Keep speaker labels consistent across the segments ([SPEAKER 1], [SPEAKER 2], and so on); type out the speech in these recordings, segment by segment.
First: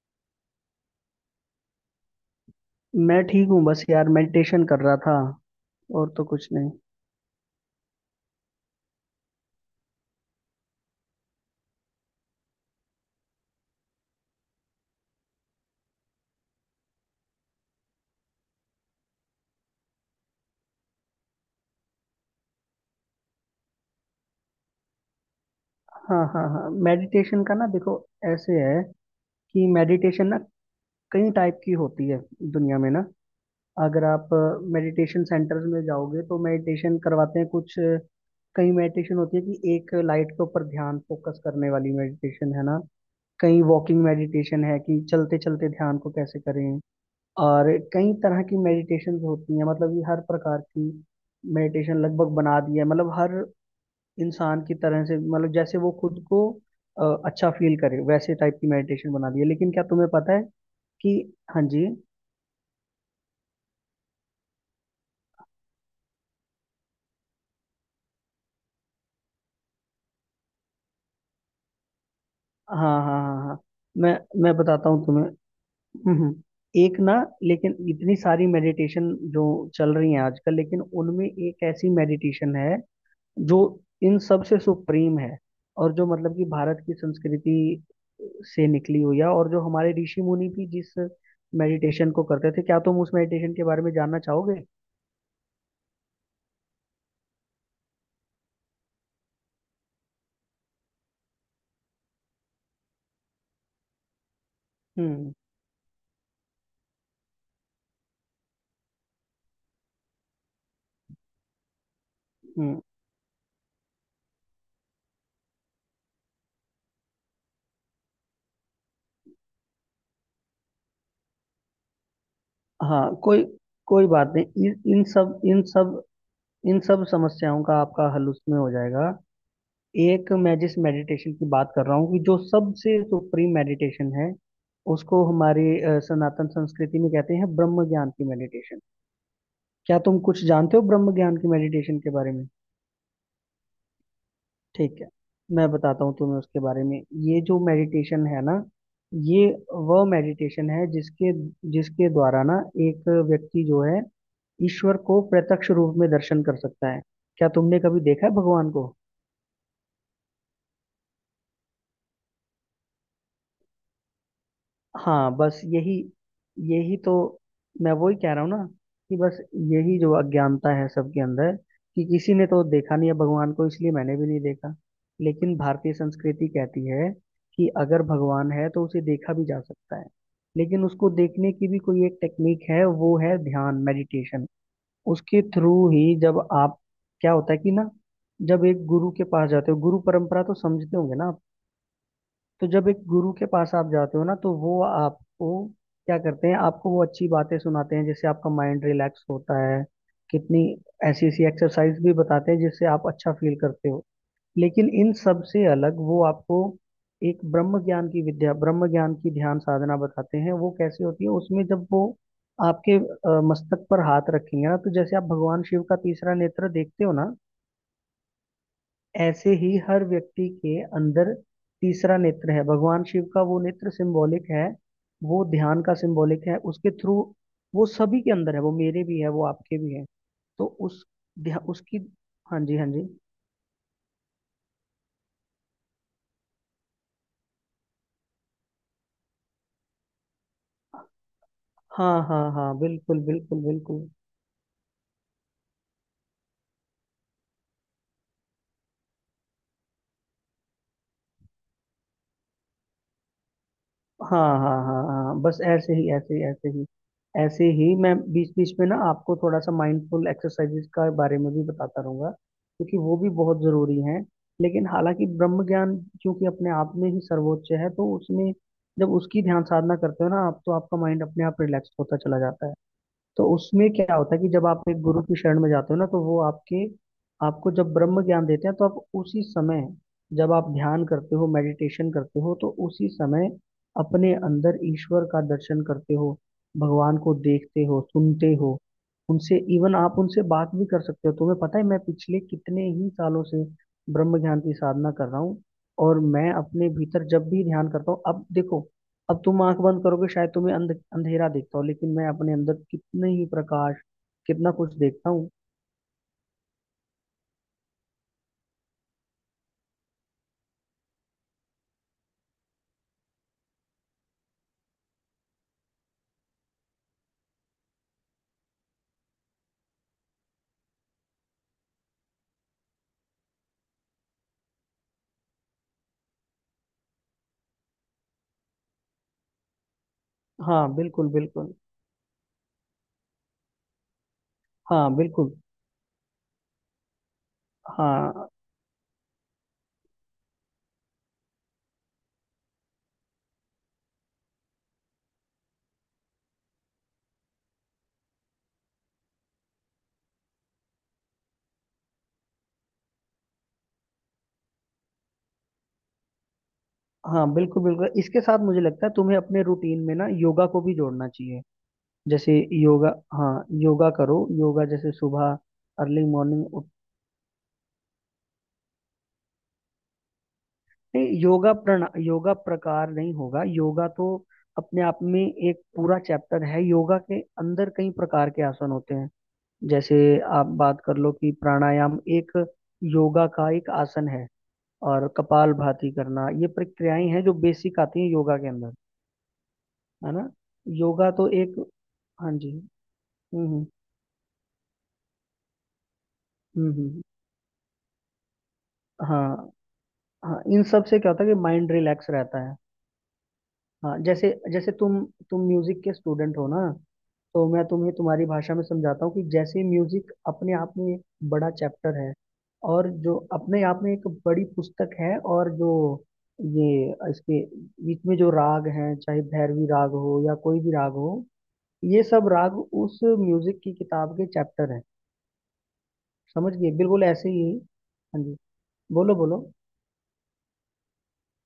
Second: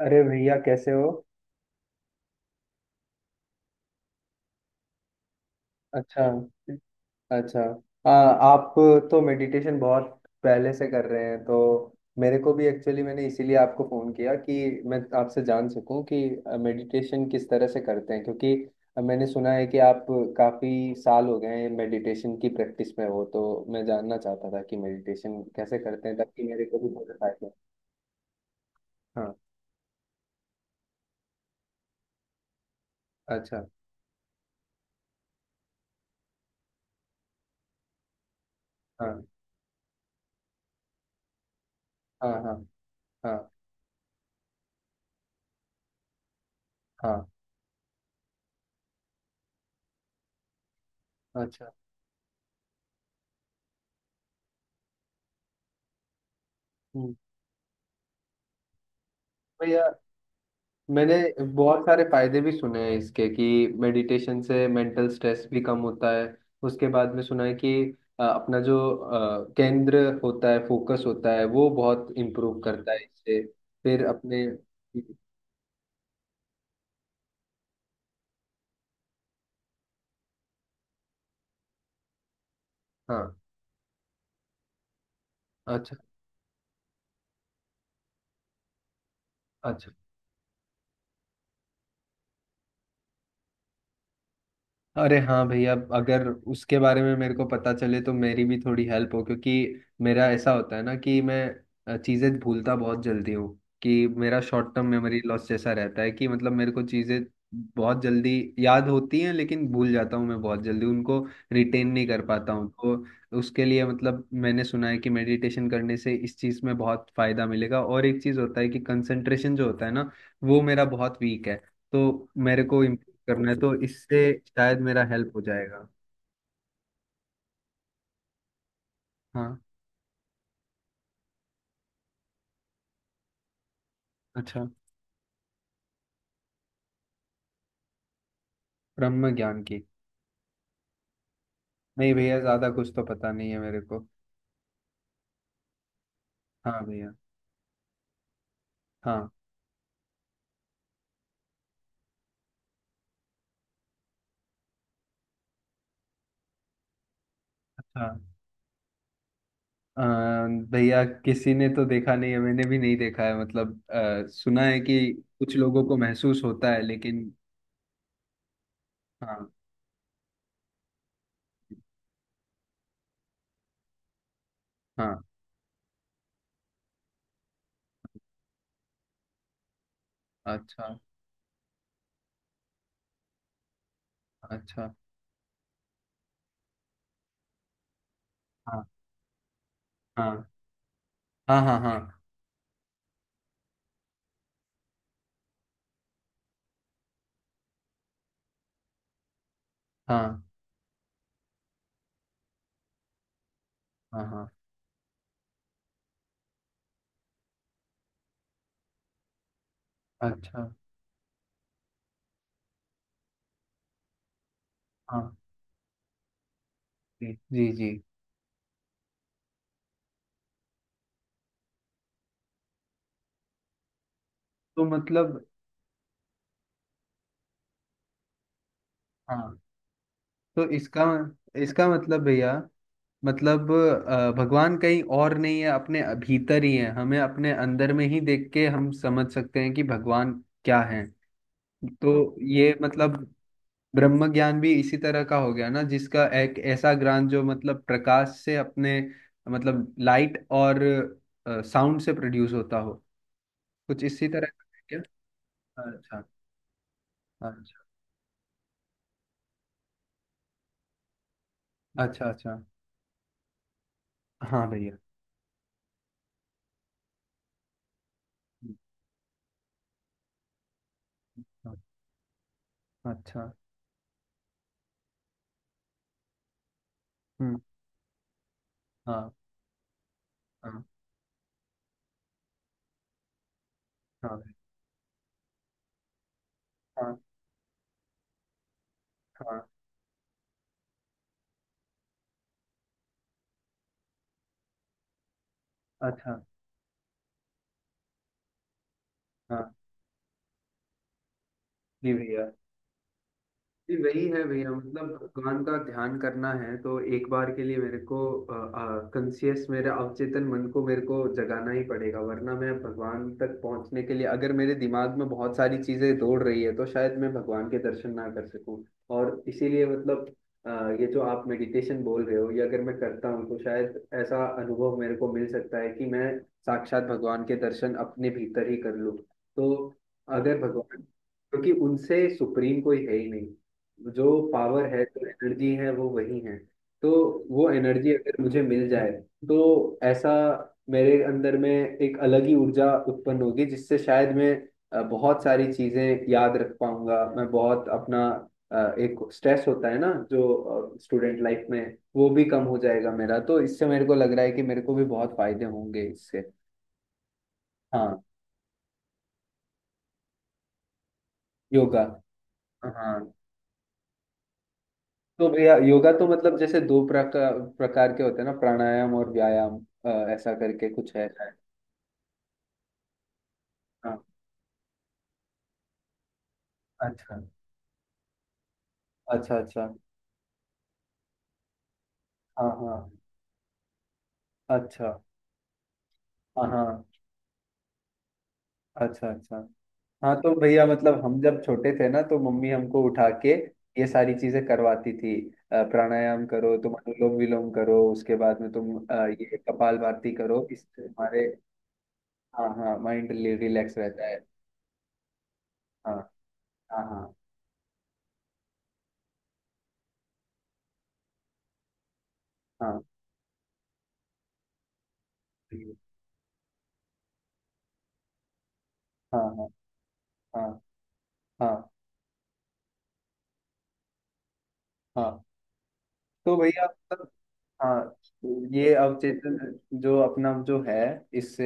[SPEAKER 1] अरे भैया कैसे हो।
[SPEAKER 2] मैं ठीक हूँ, बस यार, मेडिटेशन कर रहा था। और तो
[SPEAKER 1] अच्छा।
[SPEAKER 2] कुछ नहीं।
[SPEAKER 1] अच्छा। आप तो मेडिटेशन बहुत पहले से कर रहे हैं तो मेरे को भी एक्चुअली मैंने इसीलिए आपको फ़ोन किया कि मैं आपसे जान सकूं कि मेडिटेशन किस तरह से करते हैं क्योंकि मैंने सुना है कि आप काफ़ी साल हो गए हैं मेडिटेशन की प्रैक्टिस में हो तो मैं जानना चाहता था कि मेडिटेशन कैसे करते हैं
[SPEAKER 2] हाँ
[SPEAKER 1] ताकि
[SPEAKER 2] हाँ
[SPEAKER 1] मेरे
[SPEAKER 2] हाँ,
[SPEAKER 1] को भी बहुत
[SPEAKER 2] मेडिटेशन
[SPEAKER 1] फायदा हो।
[SPEAKER 2] का ना देखो ऐसे है
[SPEAKER 1] हाँ।
[SPEAKER 2] कि मेडिटेशन ना कई टाइप की होती है दुनिया में ना।
[SPEAKER 1] अच्छा।
[SPEAKER 2] अगर आप मेडिटेशन सेंटर्स में जाओगे तो मेडिटेशन करवाते हैं कुछ कई मेडिटेशन
[SPEAKER 1] हाँ
[SPEAKER 2] होती है कि एक लाइट के ऊपर ध्यान फोकस करने वाली
[SPEAKER 1] हाँ हाँ।
[SPEAKER 2] मेडिटेशन है ना।
[SPEAKER 1] हाँ।
[SPEAKER 2] कई वॉकिंग मेडिटेशन है कि चलते चलते ध्यान को कैसे करें।
[SPEAKER 1] हाँ।
[SPEAKER 2] और कई तरह की मेडिटेशन होती हैं, मतलब ये हर प्रकार की
[SPEAKER 1] अच्छा।
[SPEAKER 2] मेडिटेशन लगभग बना दी है, मतलब हर इंसान की तरह से, मतलब जैसे वो खुद को
[SPEAKER 1] हम्म।
[SPEAKER 2] अच्छा फील करे वैसे टाइप की मेडिटेशन बना दी है। लेकिन क्या
[SPEAKER 1] भैया
[SPEAKER 2] तुम्हें पता है
[SPEAKER 1] मैंने
[SPEAKER 2] कि? हाँ
[SPEAKER 1] बहुत
[SPEAKER 2] जी।
[SPEAKER 1] सारे फायदे भी सुने हैं इसके कि मेडिटेशन से मेंटल स्ट्रेस भी कम होता है। उसके बाद में सुना है कि अपना जो केंद्र होता है फोकस होता है वो बहुत इम्प्रूव
[SPEAKER 2] हाँ
[SPEAKER 1] करता है
[SPEAKER 2] हाँ हाँ
[SPEAKER 1] इससे
[SPEAKER 2] हाँ।
[SPEAKER 1] फिर
[SPEAKER 2] मैं
[SPEAKER 1] अपने।
[SPEAKER 2] मैं बताता हूँ तुम्हें। हम्म हम्म। एक ना, लेकिन इतनी सारी मेडिटेशन जो चल रही हैं आजकल, लेकिन उनमें एक ऐसी मेडिटेशन है
[SPEAKER 1] हाँ।
[SPEAKER 2] जो इन सब से सुप्रीम है। और
[SPEAKER 1] अच्छा।
[SPEAKER 2] जो मतलब कि भारत की संस्कृति से निकली हुई है और जो
[SPEAKER 1] अच्छा।
[SPEAKER 2] हमारे ऋषि मुनि भी जिस मेडिटेशन को करते थे, क्या तुम उस मेडिटेशन के बारे में जानना चाहोगे?
[SPEAKER 1] अरे हाँ भैया, अगर उसके बारे में मेरे को पता चले तो मेरी भी थोड़ी हेल्प हो, क्योंकि मेरा ऐसा होता है ना कि मैं चीज़ें भूलता बहुत जल्दी हूँ। कि मेरा शॉर्ट टर्म मेमोरी
[SPEAKER 2] हम्म
[SPEAKER 1] लॉस जैसा रहता है कि मतलब मेरे को चीज़ें बहुत जल्दी याद होती हैं लेकिन भूल जाता हूँ मैं बहुत जल्दी उनको, रिटेन नहीं कर पाता हूँ।
[SPEAKER 2] हम्म,
[SPEAKER 1] तो उसके लिए मतलब मैंने सुना है कि मेडिटेशन करने से इस चीज़ में बहुत फ़ायदा मिलेगा। और एक चीज़ होता है कि कंसंट्रेशन जो होता है ना, वो मेरा बहुत वीक है। तो मेरे को
[SPEAKER 2] हाँ। कोई
[SPEAKER 1] करना है तो
[SPEAKER 2] कोई
[SPEAKER 1] इससे
[SPEAKER 2] बात नहीं,
[SPEAKER 1] शायद
[SPEAKER 2] इन इन
[SPEAKER 1] मेरा हेल्प हो
[SPEAKER 2] सब इन
[SPEAKER 1] जाएगा।
[SPEAKER 2] सब इन सब समस्याओं का आपका हल उसमें हो जाएगा।
[SPEAKER 1] हाँ।
[SPEAKER 2] एक मैं जिस मेडिटेशन की बात कर रहा हूँ कि जो सबसे सुप्रीम मेडिटेशन है,
[SPEAKER 1] अच्छा।
[SPEAKER 2] उसको हमारी सनातन संस्कृति में कहते हैं ब्रह्म ज्ञान की मेडिटेशन।
[SPEAKER 1] ब्रह्म ज्ञान की।
[SPEAKER 2] क्या तुम कुछ जानते हो ब्रह्म ज्ञान की मेडिटेशन के
[SPEAKER 1] नहीं
[SPEAKER 2] बारे
[SPEAKER 1] भैया,
[SPEAKER 2] में?
[SPEAKER 1] ज्यादा कुछ तो पता नहीं है मेरे को।
[SPEAKER 2] ठीक है, मैं बताता हूँ तुम्हें उसके
[SPEAKER 1] हाँ
[SPEAKER 2] बारे में।
[SPEAKER 1] भैया।
[SPEAKER 2] ये जो मेडिटेशन है ना,
[SPEAKER 1] हाँ।
[SPEAKER 2] ये वह मेडिटेशन है जिसके जिसके द्वारा ना एक व्यक्ति जो है ईश्वर को प्रत्यक्ष रूप में दर्शन कर सकता है। क्या तुमने कभी
[SPEAKER 1] अच्छा।
[SPEAKER 2] देखा है भगवान को?
[SPEAKER 1] अ, भैया किसी ने तो देखा नहीं है, मैंने भी नहीं देखा है। मतलब सुना है कि
[SPEAKER 2] हाँ,
[SPEAKER 1] कुछ
[SPEAKER 2] बस
[SPEAKER 1] लोगों को
[SPEAKER 2] यही।
[SPEAKER 1] महसूस होता है,
[SPEAKER 2] यही तो
[SPEAKER 1] लेकिन
[SPEAKER 2] मैं वही कह रहा हूँ ना, कि बस
[SPEAKER 1] हाँ।
[SPEAKER 2] यही जो अज्ञानता है सबके अंदर, कि किसी ने तो देखा नहीं है भगवान को, इसलिए मैंने भी नहीं देखा।
[SPEAKER 1] हाँ।
[SPEAKER 2] लेकिन भारतीय संस्कृति कहती है कि अगर भगवान है तो उसे देखा भी जा सकता है। लेकिन
[SPEAKER 1] अच्छा।
[SPEAKER 2] उसको देखने की भी कोई एक टेक्निक है, वो है ध्यान मेडिटेशन।
[SPEAKER 1] अच्छा।
[SPEAKER 2] उसके थ्रू ही जब आप, क्या होता है कि ना, जब
[SPEAKER 1] हाँ
[SPEAKER 2] एक गुरु के पास जाते हो, गुरु परंपरा
[SPEAKER 1] हाँ
[SPEAKER 2] तो समझते होंगे ना आप?
[SPEAKER 1] हाँ। हाँ हाँ
[SPEAKER 2] तो जब एक गुरु के पास आप जाते हो ना, तो वो आपको, क्या करते हैं, आपको वो अच्छी बातें सुनाते हैं जिससे आपका माइंड रिलैक्स होता है।
[SPEAKER 1] हाँ।
[SPEAKER 2] कितनी ऐसी ऐसी एक्सरसाइज भी बताते हैं जिससे आप अच्छा फील करते हो।
[SPEAKER 1] हाँ हाँ।
[SPEAKER 2] लेकिन इन सब से अलग वो आपको एक ब्रह्म ज्ञान की विद्या, ब्रह्म ज्ञान की ध्यान साधना बताते हैं।
[SPEAKER 1] अच्छा।
[SPEAKER 2] वो कैसे होती है, उसमें जब वो आपके मस्तक पर हाथ रखेंगे ना, तो जैसे आप
[SPEAKER 1] हाँ।
[SPEAKER 2] भगवान शिव का तीसरा नेत्र देखते हो
[SPEAKER 1] जी
[SPEAKER 2] ना,
[SPEAKER 1] जी जी।
[SPEAKER 2] ऐसे ही हर व्यक्ति के अंदर तीसरा नेत्र है। भगवान शिव का वो नेत्र सिंबॉलिक है,
[SPEAKER 1] तो मतलब
[SPEAKER 2] वो ध्यान का सिंबॉलिक है। उसके थ्रू वो सभी के अंदर है, वो मेरे भी है, वो
[SPEAKER 1] हाँ।
[SPEAKER 2] आपके भी है। तो
[SPEAKER 1] तो इसका,
[SPEAKER 2] उस
[SPEAKER 1] इसका
[SPEAKER 2] उसकी।
[SPEAKER 1] मतलब भैया
[SPEAKER 2] हाँ जी हाँ जी।
[SPEAKER 1] मतलब भगवान कहीं और नहीं है, अपने भीतर ही है। हमें अपने अंदर में ही देख के हम समझ सकते हैं कि भगवान क्या है। तो
[SPEAKER 2] हाँ हाँ हाँ,
[SPEAKER 1] ये मतलब
[SPEAKER 2] बिल्कुल बिल्कुल बिल्कुल।
[SPEAKER 1] ब्रह्म ज्ञान भी इसी तरह का हो गया ना, जिसका एक ऐसा ज्ञान जो मतलब प्रकाश से अपने मतलब लाइट और साउंड से प्रोड्यूस होता हो। कुछ इसी तरह
[SPEAKER 2] हाँ
[SPEAKER 1] का
[SPEAKER 2] हाँ
[SPEAKER 1] है
[SPEAKER 2] हाँ
[SPEAKER 1] क्या?
[SPEAKER 2] हाँ, बस ऐसे ही
[SPEAKER 1] अच्छा।
[SPEAKER 2] ऐसे ही ऐसे ही। ऐसे
[SPEAKER 1] अच्छा।
[SPEAKER 2] ही मैं बीच बीच में ना आपको थोड़ा सा माइंडफुल एक्सरसाइजेज का बारे में भी बताता
[SPEAKER 1] अच्छा।
[SPEAKER 2] रहूंगा
[SPEAKER 1] अच्छा।
[SPEAKER 2] क्योंकि वो भी बहुत जरूरी हैं।
[SPEAKER 1] हाँ
[SPEAKER 2] लेकिन
[SPEAKER 1] भैया।
[SPEAKER 2] हालांकि ब्रह्म ज्ञान, क्योंकि अपने आप में ही सर्वोच्च है, तो उसमें जब उसकी ध्यान साधना करते हो ना आप, तो आपका माइंड अपने आप
[SPEAKER 1] हाँ,
[SPEAKER 2] रिलैक्स होता चला जाता है।
[SPEAKER 1] अच्छा।
[SPEAKER 2] तो उसमें क्या होता है कि जब आप एक गुरु की शरण में जाते हो ना, तो वो आपके,
[SPEAKER 1] हम्म।
[SPEAKER 2] आपको जब ब्रह्म ज्ञान देते हैं, तो आप
[SPEAKER 1] हाँ
[SPEAKER 2] उसी समय, जब आप
[SPEAKER 1] हाँ
[SPEAKER 2] ध्यान करते हो, मेडिटेशन करते हो, तो उसी समय अपने
[SPEAKER 1] हाँ।
[SPEAKER 2] अंदर ईश्वर का दर्शन करते हो,
[SPEAKER 1] हाँ
[SPEAKER 2] भगवान को देखते हो, सुनते हो, उनसे
[SPEAKER 1] हाँ।
[SPEAKER 2] इवन आप उनसे बात भी कर सकते हो। तुम्हें पता है, मैं पिछले कितने ही सालों से ब्रह्म ज्ञान की साधना कर रहा हूँ, और
[SPEAKER 1] अच्छा।
[SPEAKER 2] मैं अपने भीतर जब भी ध्यान करता हूँ, अब देखो, अब तुम
[SPEAKER 1] हाँ।
[SPEAKER 2] आंख बंद करोगे शायद तुम्हें अंधेरा देखता हो,
[SPEAKER 1] जी
[SPEAKER 2] लेकिन मैं
[SPEAKER 1] भैया,
[SPEAKER 2] अपने अंदर कितने ही
[SPEAKER 1] जी
[SPEAKER 2] प्रकाश,
[SPEAKER 1] वही है भैया।
[SPEAKER 2] कितना कुछ
[SPEAKER 1] मतलब
[SPEAKER 2] देखता हूँ।
[SPEAKER 1] भगवान का ध्यान करना है तो एक बार के लिए मेरे को कंसियस, मेरे अवचेतन मन को मेरे को जगाना ही पड़ेगा, वरना मैं भगवान तक पहुंचने के लिए, अगर मेरे दिमाग में बहुत सारी चीजें दौड़ रही है, तो शायद मैं भगवान के दर्शन ना कर सकूं। और इसीलिए मतलब ये जो आप मेडिटेशन बोल रहे हो, ये अगर मैं करता हूँ तो शायद ऐसा अनुभव मेरे को मिल सकता है कि मैं साक्षात भगवान के दर्शन अपने भीतर ही कर लूँ। तो अगर
[SPEAKER 2] हाँ
[SPEAKER 1] भगवान,
[SPEAKER 2] बिल्कुल
[SPEAKER 1] क्योंकि
[SPEAKER 2] बिल्कुल।
[SPEAKER 1] उनसे सुप्रीम कोई है ही नहीं, जो पावर है
[SPEAKER 2] हाँ
[SPEAKER 1] जो
[SPEAKER 2] बिल्कुल।
[SPEAKER 1] एनर्जी है वो वही है। तो वो एनर्जी अगर
[SPEAKER 2] हाँ
[SPEAKER 1] मुझे मिल जाए तो ऐसा मेरे अंदर में एक अलग ही ऊर्जा उत्पन्न होगी, जिससे शायद मैं बहुत सारी चीजें याद रख पाऊंगा। मैं बहुत अपना एक स्ट्रेस होता है ना जो स्टूडेंट लाइफ में, वो भी कम हो जाएगा मेरा। तो इससे मेरे को लग रहा है कि मेरे को भी बहुत फायदे होंगे इससे।
[SPEAKER 2] हाँ बिल्कुल बिल्कुल,
[SPEAKER 1] हाँ।
[SPEAKER 2] इसके साथ मुझे लगता है तुम्हें अपने रूटीन में ना योगा को भी जोड़ना चाहिए।
[SPEAKER 1] योगा।
[SPEAKER 2] जैसे योगा,
[SPEAKER 1] हाँ
[SPEAKER 2] हाँ योगा करो योगा, जैसे
[SPEAKER 1] तो
[SPEAKER 2] सुबह
[SPEAKER 1] भैया योगा
[SPEAKER 2] अर्ली
[SPEAKER 1] तो मतलब
[SPEAKER 2] मॉर्निंग।
[SPEAKER 1] जैसे दो प्रकार प्रकार के होते हैं ना, प्राणायाम और व्यायाम। अ, ऐसा करके कुछ है
[SPEAKER 2] नहीं,
[SPEAKER 1] शायद।
[SPEAKER 2] योगा प्रकार नहीं होगा, योगा
[SPEAKER 1] हाँ।
[SPEAKER 2] तो अपने आप में एक पूरा चैप्टर है, योगा
[SPEAKER 1] अच्छा
[SPEAKER 2] के अंदर कई प्रकार के आसन होते हैं।
[SPEAKER 1] अच्छा। अच्छा।
[SPEAKER 2] जैसे आप बात कर लो कि प्राणायाम एक
[SPEAKER 1] हाँ हाँ।
[SPEAKER 2] योगा का एक आसन है,
[SPEAKER 1] अच्छा।
[SPEAKER 2] और कपालभाति करना,
[SPEAKER 1] हाँ
[SPEAKER 2] ये
[SPEAKER 1] हाँ।
[SPEAKER 2] प्रक्रियाएं हैं जो बेसिक आती हैं योगा के अंदर,
[SPEAKER 1] अच्छा अच्छा।
[SPEAKER 2] है
[SPEAKER 1] हाँ
[SPEAKER 2] ना?
[SPEAKER 1] तो भैया मतलब
[SPEAKER 2] योगा
[SPEAKER 1] हम
[SPEAKER 2] तो
[SPEAKER 1] जब
[SPEAKER 2] एक।
[SPEAKER 1] छोटे थे ना, तो
[SPEAKER 2] हाँ
[SPEAKER 1] मम्मी
[SPEAKER 2] जी।
[SPEAKER 1] हमको
[SPEAKER 2] हम्म
[SPEAKER 1] उठा के
[SPEAKER 2] हम्म
[SPEAKER 1] ये सारी चीजें करवाती थी। प्राणायाम करो, तुम
[SPEAKER 2] हम्म।
[SPEAKER 1] अनुलोम विलोम करो, उसके बाद में तुम ये
[SPEAKER 2] हाँ
[SPEAKER 1] कपालभाति
[SPEAKER 2] हाँ,
[SPEAKER 1] करो,
[SPEAKER 2] इन
[SPEAKER 1] इससे
[SPEAKER 2] सब से क्या होता
[SPEAKER 1] हमारे।
[SPEAKER 2] है कि माइंड रिलैक्स
[SPEAKER 1] हाँ
[SPEAKER 2] रहता है।
[SPEAKER 1] हाँ, माइंड रिलैक्स
[SPEAKER 2] हाँ,
[SPEAKER 1] रहता है।
[SPEAKER 2] जैसे जैसे तुम म्यूजिक के
[SPEAKER 1] हाँ
[SPEAKER 2] स्टूडेंट हो ना,
[SPEAKER 1] हाँ। हाँ
[SPEAKER 2] तो मैं तुम्हें तुम्हारी भाषा में समझाता हूँ कि जैसे म्यूजिक अपने आप में एक बड़ा चैप्टर है,
[SPEAKER 1] हाँ
[SPEAKER 2] और जो अपने आप में एक बड़ी पुस्तक है, और जो, ये, इसके बीच में जो राग हैं
[SPEAKER 1] हाँ।
[SPEAKER 2] चाहे
[SPEAKER 1] हाँ
[SPEAKER 2] भैरवी राग हो या
[SPEAKER 1] हाँ।
[SPEAKER 2] कोई भी राग हो,
[SPEAKER 1] हाँ
[SPEAKER 2] ये सब राग उस म्यूजिक की किताब के चैप्टर हैं,
[SPEAKER 1] हाँ। तो
[SPEAKER 2] समझ
[SPEAKER 1] भैया
[SPEAKER 2] गए? बिल्कुल
[SPEAKER 1] मतलब
[SPEAKER 2] ऐसे ही।
[SPEAKER 1] हाँ,
[SPEAKER 2] हाँ जी।
[SPEAKER 1] तो ये
[SPEAKER 2] बोलो
[SPEAKER 1] अवचेतन
[SPEAKER 2] बोलो।
[SPEAKER 1] जो अपना जो है, इससे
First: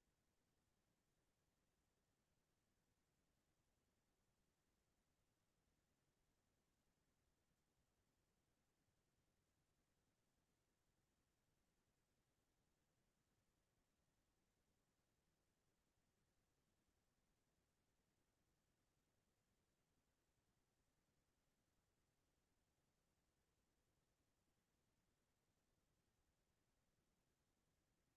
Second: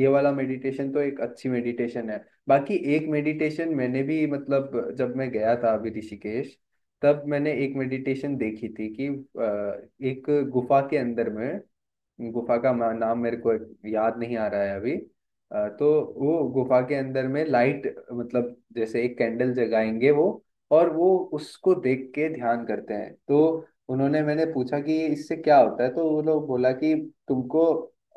[SPEAKER 1] ये वाला मेडिटेशन तो एक अच्छी मेडिटेशन है। बाकी एक मेडिटेशन मैंने भी मतलब, जब मैं गया था अभी ऋषिकेश, तब मैंने एक मेडिटेशन देखी थी कि एक गुफा के अंदर में, गुफा का मा- नाम मेरे को याद नहीं आ रहा है अभी। तो वो गुफा के अंदर में लाइट, मतलब जैसे एक कैंडल जगाएंगे वो, और वो उसको देख के ध्यान करते हैं। तो उन्होंने, मैंने पूछा कि इससे क्या होता है, तो वो लोग बोला कि तुमको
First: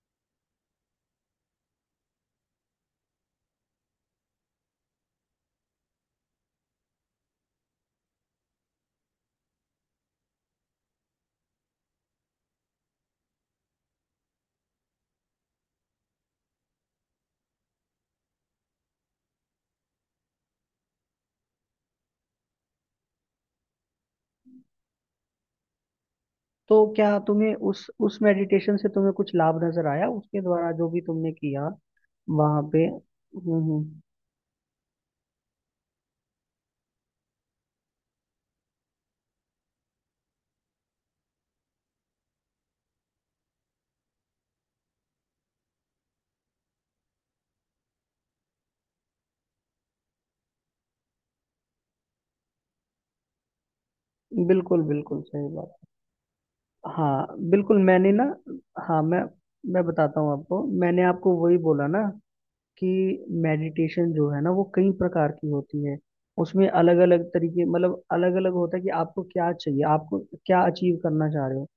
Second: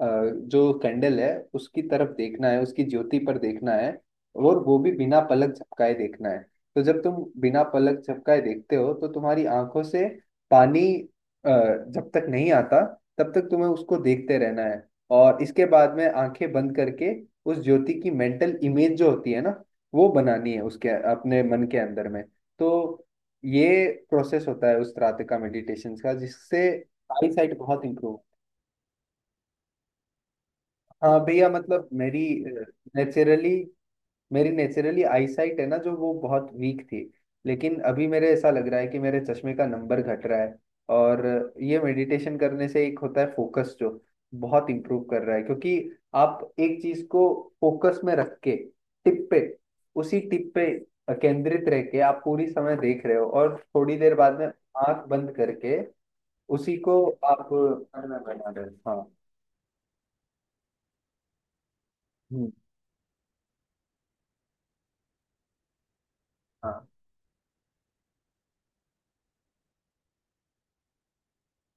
[SPEAKER 1] जो कैंडल है उसकी तरफ देखना है, उसकी ज्योति पर देखना है, और वो भी बिना पलक झपकाए देखना है। तो जब तुम बिना पलक झपकाए देखते हो तो तुम्हारी आंखों से पानी जब तक नहीं आता, तब तक तुम्हें उसको देखते रहना है। और इसके बाद में आंखें बंद करके उस ज्योति की मेंटल इमेज जो होती है ना, वो बनानी है उसके अपने मन के अंदर में। तो ये प्रोसेस होता है उस रात का मेडिटेशन का, जिससे
[SPEAKER 2] तो क्या
[SPEAKER 1] आई
[SPEAKER 2] तुम्हें
[SPEAKER 1] साइट बहुत
[SPEAKER 2] उस
[SPEAKER 1] इंप्रूव।
[SPEAKER 2] उस मेडिटेशन से तुम्हें कुछ लाभ नजर आया उसके द्वारा जो भी
[SPEAKER 1] हाँ
[SPEAKER 2] तुमने
[SPEAKER 1] भैया
[SPEAKER 2] किया?
[SPEAKER 1] मतलब मेरी
[SPEAKER 2] वहां पे।
[SPEAKER 1] नेचुरली,
[SPEAKER 2] हम्म।
[SPEAKER 1] मेरी नेचुरली आईसाइट है ना जो, वो बहुत वीक थी, लेकिन अभी मेरे ऐसा लग रहा है कि मेरे चश्मे का नंबर घट रहा है। और ये मेडिटेशन करने से एक होता है फोकस, जो बहुत इम्प्रूव कर रहा है, क्योंकि आप एक चीज को फोकस में रख के, टिप पे, उसी टिप पे केंद्रित रह के आप पूरी समय देख रहे हो, और थोड़ी देर बाद में
[SPEAKER 2] बिल्कुल
[SPEAKER 1] आंख
[SPEAKER 2] बिल्कुल
[SPEAKER 1] बंद
[SPEAKER 2] सही बात।
[SPEAKER 1] करके उसी को
[SPEAKER 2] हाँ
[SPEAKER 1] आप
[SPEAKER 2] बिल्कुल, मैंने
[SPEAKER 1] खाना
[SPEAKER 2] ना,
[SPEAKER 1] बना रहे हो। हाँ।
[SPEAKER 2] हाँ मैं बताता हूँ आपको, मैंने आपको वही बोला ना
[SPEAKER 1] हम्म,
[SPEAKER 2] कि मेडिटेशन जो है ना वो कई प्रकार की होती है, उसमें
[SPEAKER 1] हाँ
[SPEAKER 2] अलग अलग तरीके, मतलब अलग अलग होता है कि आपको क्या चाहिए, आपको क्या अचीव करना चाह रहे हो।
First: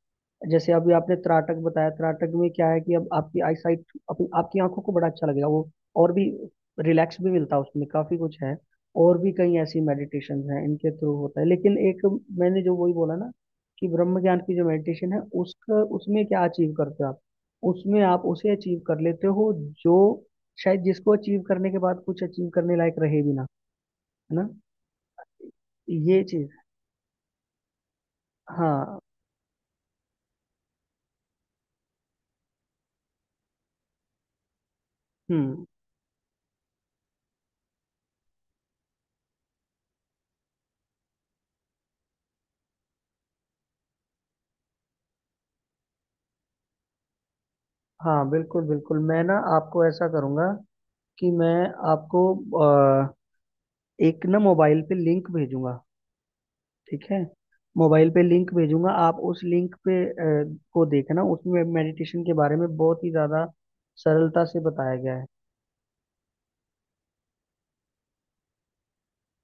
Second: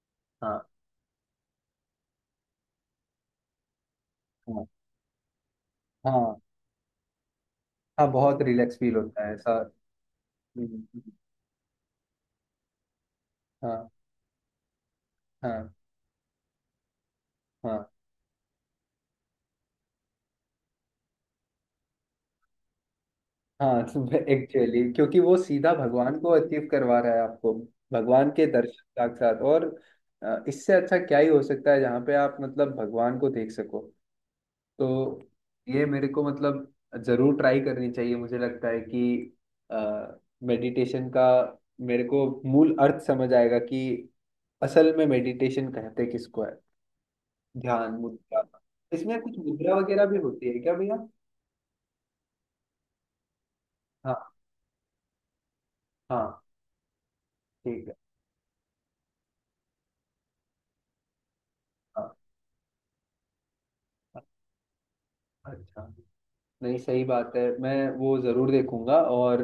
[SPEAKER 1] हाँ
[SPEAKER 2] जैसे अभी आपने त्राटक बताया, त्राटक में क्या है कि अब आपकी आई साइट, अपनी आपकी
[SPEAKER 1] हाँ।
[SPEAKER 2] आंखों को बड़ा अच्छा लगेगा वो, और भी
[SPEAKER 1] हाँ।
[SPEAKER 2] रिलैक्स भी मिलता है, उसमें
[SPEAKER 1] हाँ,
[SPEAKER 2] काफी कुछ
[SPEAKER 1] बहुत
[SPEAKER 2] है।
[SPEAKER 1] रिलैक्स फील
[SPEAKER 2] और
[SPEAKER 1] होता
[SPEAKER 2] भी
[SPEAKER 1] है
[SPEAKER 2] कई
[SPEAKER 1] ऐसा।
[SPEAKER 2] ऐसी मेडिटेशन हैं
[SPEAKER 1] हम्म,
[SPEAKER 2] इनके
[SPEAKER 1] हम्म,
[SPEAKER 2] थ्रू होता है, लेकिन एक, मैंने जो वही बोला ना कि
[SPEAKER 1] हाँ
[SPEAKER 2] ब्रह्म ज्ञान की जो मेडिटेशन है
[SPEAKER 1] हाँ।
[SPEAKER 2] उसका, उसमें क्या अचीव करते हो आप,
[SPEAKER 1] हाँ
[SPEAKER 2] उसमें आप उसे अचीव कर लेते हो जो, शायद जिसको अचीव करने के बाद कुछ अचीव करने लायक रहे भी ना,
[SPEAKER 1] हाँ।
[SPEAKER 2] है ना?
[SPEAKER 1] एक्चुअली क्योंकि वो सीधा भगवान
[SPEAKER 2] ये
[SPEAKER 1] को
[SPEAKER 2] चीज।
[SPEAKER 1] अचीव करवा रहा है आपको, भगवान के दर्शन
[SPEAKER 2] हाँ
[SPEAKER 1] साक्षात। और इससे अच्छा क्या ही हो सकता है जहाँ पे आप मतलब भगवान को देख सको। तो
[SPEAKER 2] हम्म।
[SPEAKER 1] ये मेरे को मतलब जरूर ट्राई करनी चाहिए। मुझे लगता है कि मेडिटेशन का मेरे को मूल अर्थ समझ आएगा कि असल में मेडिटेशन कहते किसको है। ध्यान
[SPEAKER 2] हाँ
[SPEAKER 1] मुद्रा,
[SPEAKER 2] बिल्कुल बिल्कुल,
[SPEAKER 1] इसमें
[SPEAKER 2] मैं ना
[SPEAKER 1] कुछ मुद्रा
[SPEAKER 2] आपको
[SPEAKER 1] वगैरह
[SPEAKER 2] ऐसा
[SPEAKER 1] भी
[SPEAKER 2] करूंगा
[SPEAKER 1] होती है क्या भैया?
[SPEAKER 2] कि मैं आपको अ,
[SPEAKER 1] हाँ।
[SPEAKER 2] एक ना मोबाइल पे लिंक भेजूंगा।
[SPEAKER 1] हाँ।
[SPEAKER 2] ठीक है,
[SPEAKER 1] ठीक है।
[SPEAKER 2] मोबाइल पे लिंक भेजूंगा, आप उस लिंक पे को देखना, उसमें
[SPEAKER 1] हाँ।
[SPEAKER 2] मेडिटेशन के बारे में बहुत ही ज्यादा सरलता से बताया गया है।
[SPEAKER 1] अच्छा। नहीं सही बात है, मैं वो जरूर देखूंगा। और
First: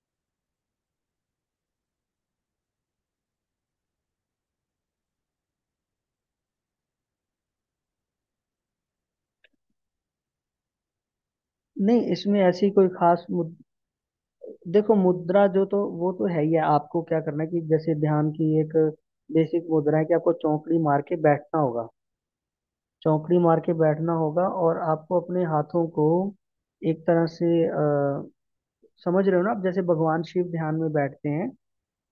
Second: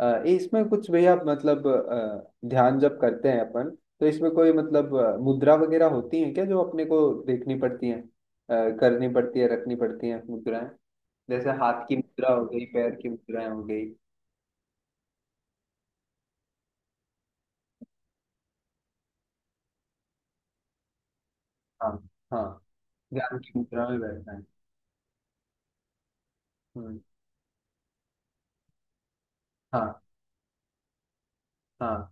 [SPEAKER 1] इसमें कुछ भैया मतलब ध्यान जब करते हैं अपन, तो इसमें कोई मतलब मुद्रा वगैरह होती है क्या, जो अपने को देखनी पड़ती है, करनी पड़ती है, रखनी पड़ती है मुद्राएं? जैसे हाथ की
[SPEAKER 2] नहीं,
[SPEAKER 1] मुद्रा
[SPEAKER 2] इसमें
[SPEAKER 1] हो गई,
[SPEAKER 2] ऐसी कोई
[SPEAKER 1] पैर की
[SPEAKER 2] खास
[SPEAKER 1] मुद्राएं हो गई।
[SPEAKER 2] देखो, मुद्रा जो, तो वो तो है ही है, आपको क्या करना है कि जैसे ध्यान की एक बेसिक मुद्रा है कि आपको चौकड़ी मार के बैठना होगा,
[SPEAKER 1] हाँ हाँ।
[SPEAKER 2] चौकड़ी
[SPEAKER 1] ध्यान की
[SPEAKER 2] मार के
[SPEAKER 1] मुद्रा में
[SPEAKER 2] बैठना
[SPEAKER 1] बैठना है।
[SPEAKER 2] होगा, और आपको अपने हाथों को
[SPEAKER 1] हम्म।
[SPEAKER 2] एक तरह से, समझ रहे हो ना आप, जैसे
[SPEAKER 1] हाँ
[SPEAKER 2] भगवान शिव ध्यान में बैठते हैं,
[SPEAKER 1] हाँ।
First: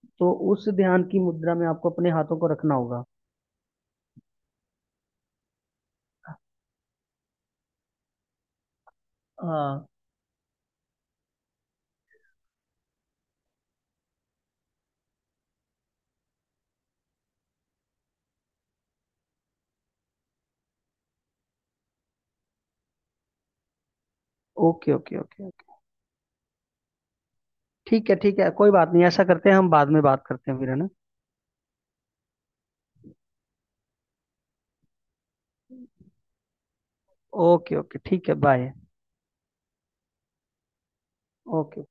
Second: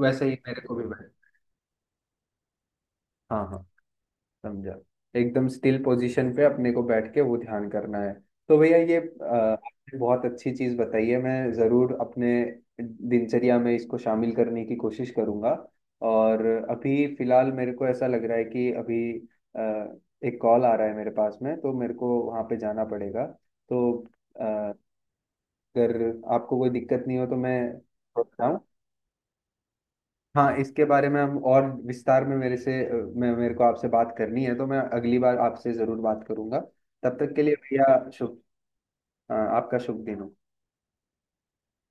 [SPEAKER 1] वैसे
[SPEAKER 2] तो
[SPEAKER 1] ही मेरे
[SPEAKER 2] उस
[SPEAKER 1] को भी
[SPEAKER 2] ध्यान
[SPEAKER 1] बैठ।
[SPEAKER 2] की मुद्रा में आपको अपने हाथों को रखना होगा।
[SPEAKER 1] हाँ हाँ, समझा। एकदम स्टिल पोजीशन पे अपने को बैठ के वो ध्यान करना है। तो भैया ये
[SPEAKER 2] हाँ।
[SPEAKER 1] आपने बहुत अच्छी चीज बताई है। मैं जरूर अपने दिनचर्या में इसको शामिल करने की कोशिश करूंगा। और अभी फिलहाल मेरे को ऐसा लग रहा है कि अभी अ, एक कॉल आ रहा है मेरे पास में, तो मेरे को वहाँ पे जाना पड़ेगा। तो अ,
[SPEAKER 2] ओके ओके ओके ओके।
[SPEAKER 1] अगर आपको कोई दिक्कत नहीं हो तो मैं
[SPEAKER 2] ठीक है ठीक है,
[SPEAKER 1] बताऊं?
[SPEAKER 2] कोई बात नहीं, ऐसा करते हैं, हम बाद में बात करते
[SPEAKER 1] हाँ,
[SPEAKER 2] हैं फिर, है
[SPEAKER 1] इसके
[SPEAKER 2] ना?
[SPEAKER 1] बारे में हम और विस्तार में मेरे से मैं, मेरे को आपसे बात करनी है तो मैं अगली बार आपसे जरूर बात करूंगा। तब तक के लिए
[SPEAKER 2] ओके ओके,
[SPEAKER 1] भैया
[SPEAKER 2] ठीक है,
[SPEAKER 1] शुभ,
[SPEAKER 2] बाय।
[SPEAKER 1] आपका शुभ दिन हो।
[SPEAKER 2] ओके।